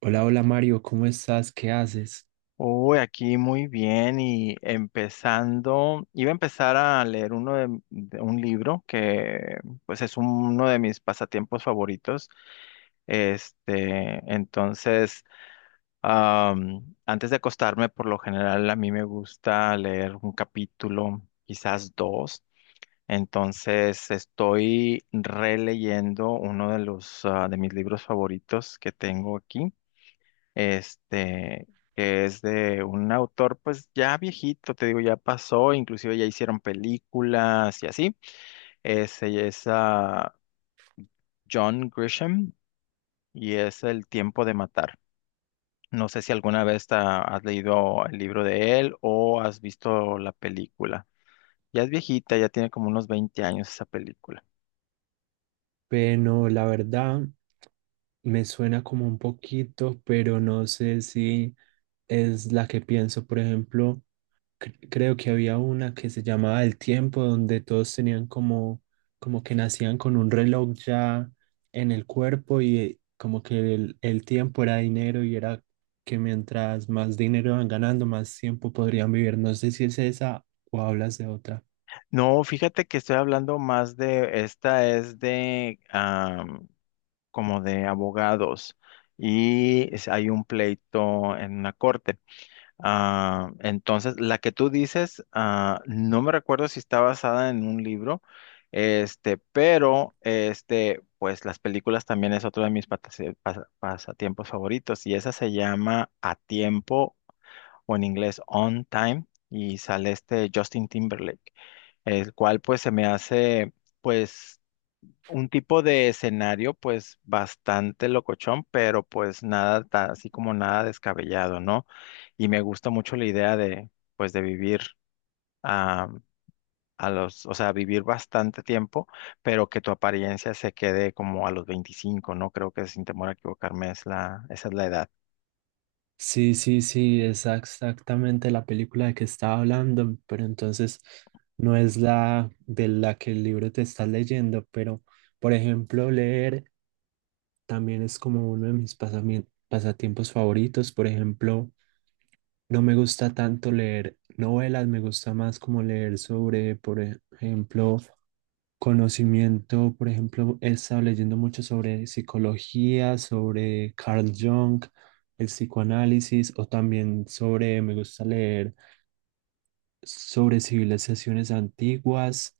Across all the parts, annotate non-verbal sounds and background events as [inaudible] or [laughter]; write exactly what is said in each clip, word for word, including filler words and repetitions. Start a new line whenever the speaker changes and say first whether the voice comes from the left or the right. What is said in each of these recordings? right: Hola, hola Mario, ¿cómo estás? ¿Qué haces?
left: Uy, aquí muy bien y empezando, iba a empezar a leer uno de, de un libro que pues es uno de mis pasatiempos favoritos. Este, entonces, am, antes de acostarme, por lo general a mí me gusta leer un capítulo, quizás dos. Entonces, estoy releyendo uno de los ah, de mis libros favoritos que tengo aquí este, que es de un autor pues ya viejito, te digo, ya pasó, inclusive ya hicieron películas y así. Ese es ah, John Grisham y es El tiempo de matar. No sé si alguna vez te has leído el libro de él o has visto la película. Ya es viejita, ya tiene como unos veinte años esa película.
right: Bueno, la verdad me suena como un poquito, pero no sé si es la que pienso. Por ejemplo, cre- creo que había una que se llamaba El Tiempo, donde todos tenían como, como que nacían con un reloj ya en el cuerpo y eh, como que el, el tiempo era dinero y era que mientras más dinero iban ganando, más tiempo podrían vivir. No sé si es esa o hablas de otra.
left: No, fíjate que estoy hablando más de, esta es de, como de abogados y es- hay un pleito en una corte. Ah, entonces, la que tú dices, ah, no me recuerdo si está basada en un libro, este, pero este, pues las películas también es otro de mis patase- pas- pasatiempos favoritos y esa se llama A Tiempo o en inglés On Time, y sale este Justin Timberlake, el cual pues se me hace pues un tipo de escenario pues bastante locochón, pero pues nada, ta- así como nada descabellado, ¿no? Y me gusta mucho la idea de pues de vivir a, a los, o sea, vivir bastante tiempo, pero que tu apariencia se quede como a los veinticinco, ¿no? Creo que sin temor a equivocarme es la, esa es la edad.
right: Sí, sí, sí, es exactamente la película de que estaba hablando, pero entonces no es la de la que el libro te está leyendo, pero por ejemplo, leer también es como uno de mis pasami- pasatiempos favoritos, por ejemplo. No me gusta tanto leer novelas, me gusta más como leer sobre, por ejemplo, conocimiento. Por ejemplo, he estado leyendo mucho sobre psicología, sobre Carl Jung, el psicoanálisis, o también sobre, me gusta leer sobre civilizaciones antiguas,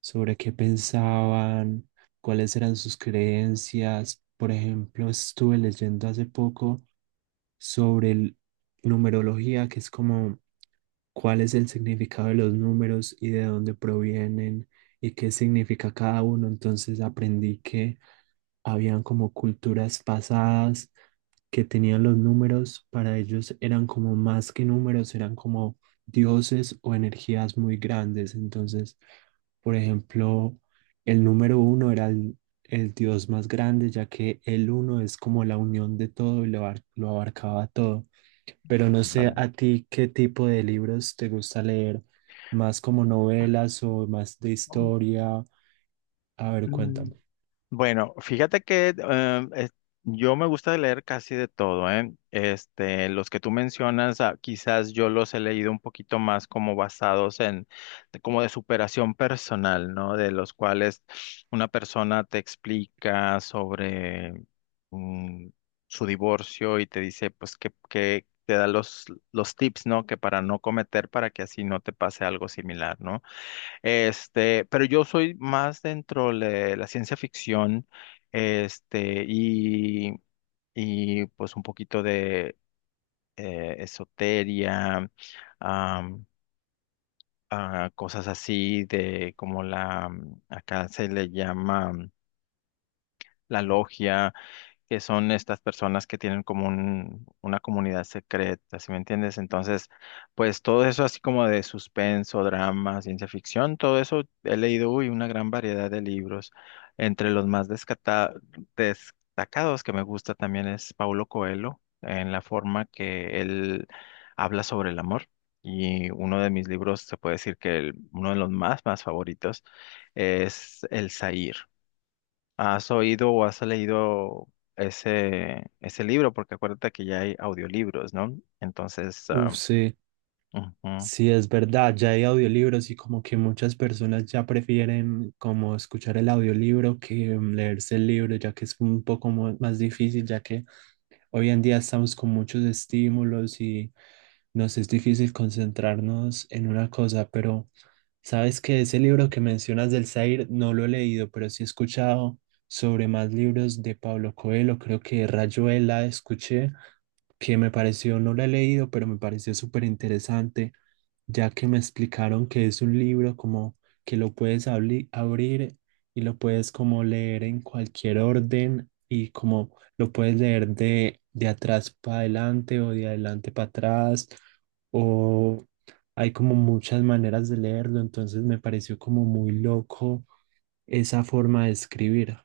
right: sobre qué pensaban, cuáles eran sus creencias. Por ejemplo, estuve leyendo hace poco sobre el- numerología, que es como cuál es el significado de los números y de dónde provienen y qué significa cada uno. Entonces aprendí que habían como culturas pasadas que tenían los números, para ellos eran como más que números, eran como dioses o energías muy grandes. Entonces, por ejemplo, el número uno era el, el dios más grande, ya que el uno es como la unión de todo y lo, lo abarcaba todo. Pero no sé
left: Ándale.
right: a ti qué tipo de libros te gusta leer, más como novelas o más de historia. A ver,
left: Mm,
right: cuéntame.
left: Bueno, fíjate que em, es- yo me gusta leer casi de todo, ¿eh? Este, los que tú mencionas, ah, quizás yo los he leído un poquito más como basados en, de- como de superación personal, ¿no? De los cuales una persona te explica sobre mm, su divorcio y te dice, pues, que, que te da los, los tips, ¿no? Que para no cometer, para que así no te pase algo similar, ¿no? Este, pero yo soy más dentro de la ciencia ficción, este, y, y pues un poquito de eh, esoteria, am, ah, cosas así de como la, mm, acá se le llama mm, la logia, que son estas personas que tienen como un- una comunidad secreta, ¿sí me entiendes? Entonces, pues todo eso así como de suspenso, drama, ciencia ficción, todo eso he leído, uy, una gran variedad de libros. Entre los más descata- destacados que me gusta también es Paulo Coelho, en la forma que él habla sobre el amor. Y uno de mis libros, se puede decir que el- uno de los más, más favoritos es El Zahir. ¿Has oído o has leído ese, ese libro? Porque acuérdate que ya hay audiolibros, ¿no? Entonces, ah,
right: Uf, sí,
left: ujú.
right: sí, es verdad, ya hay audiolibros y como que muchas personas ya prefieren como escuchar el audiolibro que mm, leerse el libro, ya que es un poco mo- más difícil, ya que hoy en día estamos con muchos estímulos y nos es difícil concentrarnos en una cosa, pero... Sabes que ese libro que mencionas del Zair no lo he leído, pero sí he escuchado sobre más libros de Pablo Coelho, creo que Rayuela escuché, que me pareció, no la he leído, pero me pareció súper interesante, ya que me explicaron que es un libro como que lo puedes abli- abrir y lo puedes como leer en cualquier orden y como lo puedes leer de, de atrás para adelante o de adelante para atrás o hay como muchas maneras de leerlo, entonces me pareció como muy loco esa forma de escribir.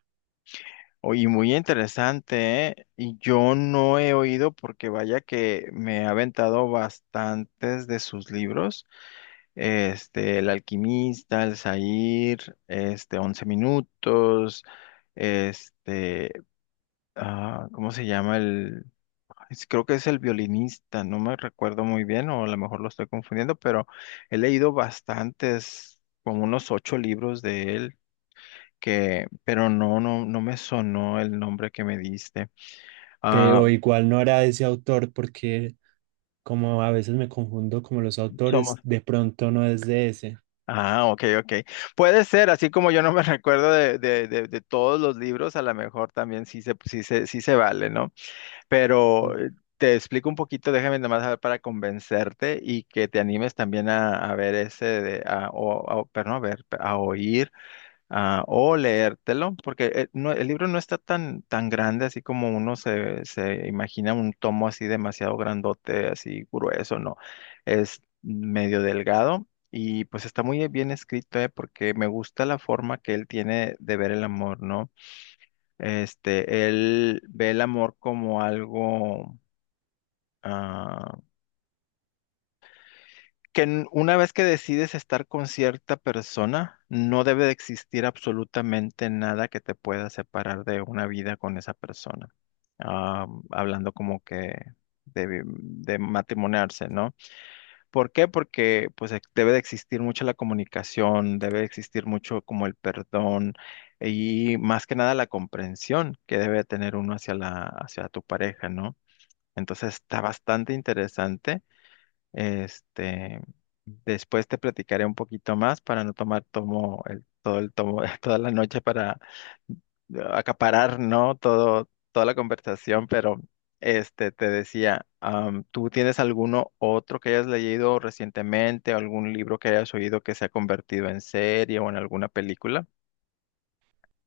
left: Oye, muy interesante, ¿eh? Y yo no he oído porque vaya que me he aventado bastantes de sus libros. Este, El Alquimista, El Zahir, este, Once Minutos, este, ah, ¿cómo se llama? Es- Creo que es el violinista, no me recuerdo muy bien, o a lo mejor lo estoy confundiendo, pero he leído bastantes, como unos ocho libros de él, que, pero no, no, no me sonó el nombre que me diste. Ah,
right: Pero igual no era ese autor porque como a veces me confundo como los autores,
left: somos.
right: de pronto no es de ese.
left: Ah, ok, ok. Puede ser, así como yo no me [laughs] recuerdo de, de, de, de todos los libros, a lo mejor también sí se, sí se, sí se vale, ¿no? Pero
right: ¿Sí?
left: eh, te explico un poquito, déjame nomás saber para convencerte y que te animes también a, a ver ese, de, a, o, a- perdón, a ver, a oír a- o leértelo, porque eh, no- el libro no está tan, tan grande así como uno se, se imagina un tomo así demasiado grandote, así grueso, no, es medio delgado. Y pues está muy bien escrito, eh, porque me gusta la forma que él tiene de ver el amor, ¿no? Este, él ve el amor como algo ah, que n- una vez que decides estar con cierta persona, no debe de existir absolutamente nada que te pueda separar de una vida con esa persona. Ah, hablando como que de, vi- de matrimoniarse, ¿no? ¿Por qué? Porque pues ex- debe de existir mucho la comunicación, debe de existir mucho como el perdón, y más que nada la comprensión que debe de tener uno hacia la, hacia tu pareja, ¿no? Entonces está bastante interesante. Este, después te platicaré un poquito más para no tomar tomo, el- todo el tomo, [laughs] toda la noche para acaparar, ¿no? Todo, toda la conversación, pero este, te decía, am, ¿tú tienes alguno otro que hayas leído recientemente, algún libro que hayas oído que se ha convertido en serie o en alguna película?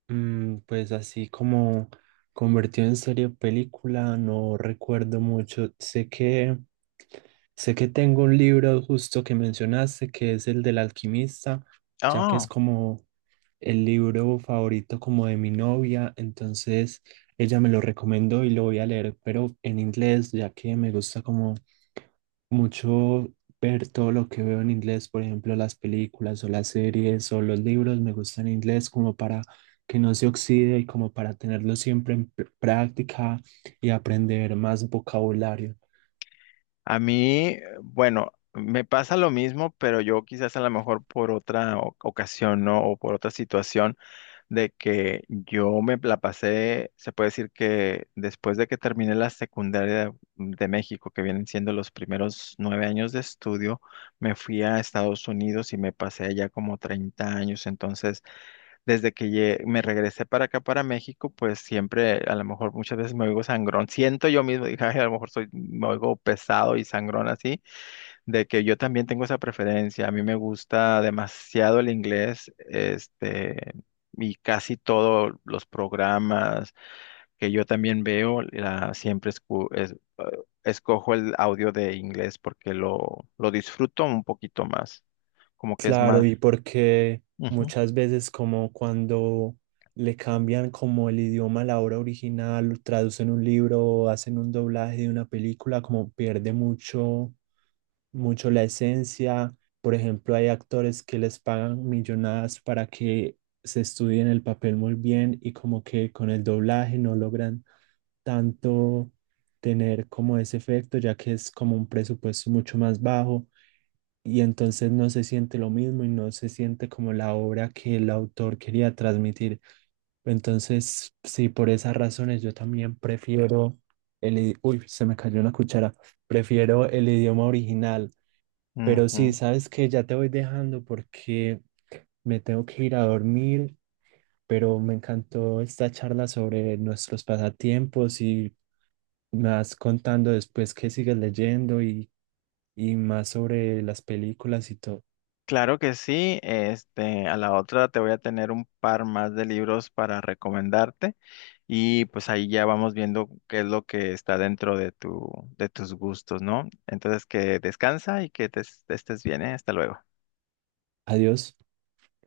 right: Mm, pues así como convertido en serie o película, no recuerdo mucho. Sé que, sé que tengo un libro justo que mencionaste, que es el del alquimista, ya que es
left: Ah,
right: como el libro favorito como de mi novia, entonces ella me lo recomendó y lo voy a leer, pero en inglés, ya que me gusta como mucho ver todo lo que veo en inglés, por ejemplo, las películas o las series o los libros me gustan en inglés como para que no se oxide y como para tenerlo siempre en pr- práctica y aprender más vocabulario.
left: a mí, bueno, me pasa lo mismo, pero yo quizás a lo mejor por otra o- ocasión, ¿no? O por otra situación. De que yo me la pasé, se puede decir que después de que terminé la secundaria de México, que vienen siendo los primeros nueve años de estudio, me fui a Estados Unidos y me pasé allá como treinta años. Entonces, desde que lle- me regresé para acá, para México, pues siempre, a lo mejor muchas veces me oigo sangrón. Siento yo mismo, dije: "Ay, a lo mejor soy, me oigo pesado y sangrón así, de que yo también tengo esa preferencia. A mí me gusta demasiado el inglés", este, y casi todos los programas que yo también veo, la- siempre escu- es- eh, escojo el audio de inglés porque lo, lo disfruto un poquito más, como que es
right: Claro,
left: más.
right: y porque
left: Ujú,
right: muchas veces como cuando le cambian como el idioma a la obra original, traducen un libro o hacen un doblaje de una película, como pierde mucho mucho la esencia. Por ejemplo, hay actores que les pagan millonadas para que se estudien el papel muy bien y como que con el doblaje no logran tanto tener como ese efecto, ya que es como un presupuesto mucho más bajo y entonces no se siente lo mismo y no se siente como la obra que el autor quería transmitir. Entonces, sí, por esas razones yo también prefiero el... i- Uy, se me cayó una cuchara. Prefiero el idioma original, pero sí,
left: ujú.
right: sabes que ya te voy dejando porque me tengo que ir a dormir, pero me encantó esta charla sobre nuestros pasatiempos y me vas contando después qué sigues leyendo y, y más sobre las películas y todo.
left: Claro que sí, este, a la otra te voy a tener un par más de libros para recomendarte y pues ahí ya vamos viendo qué es lo que está dentro de tu, de tus gustos, ¿no? Entonces que descansa y que te, estés bien, ¿eh? Hasta luego.
right: Adiós.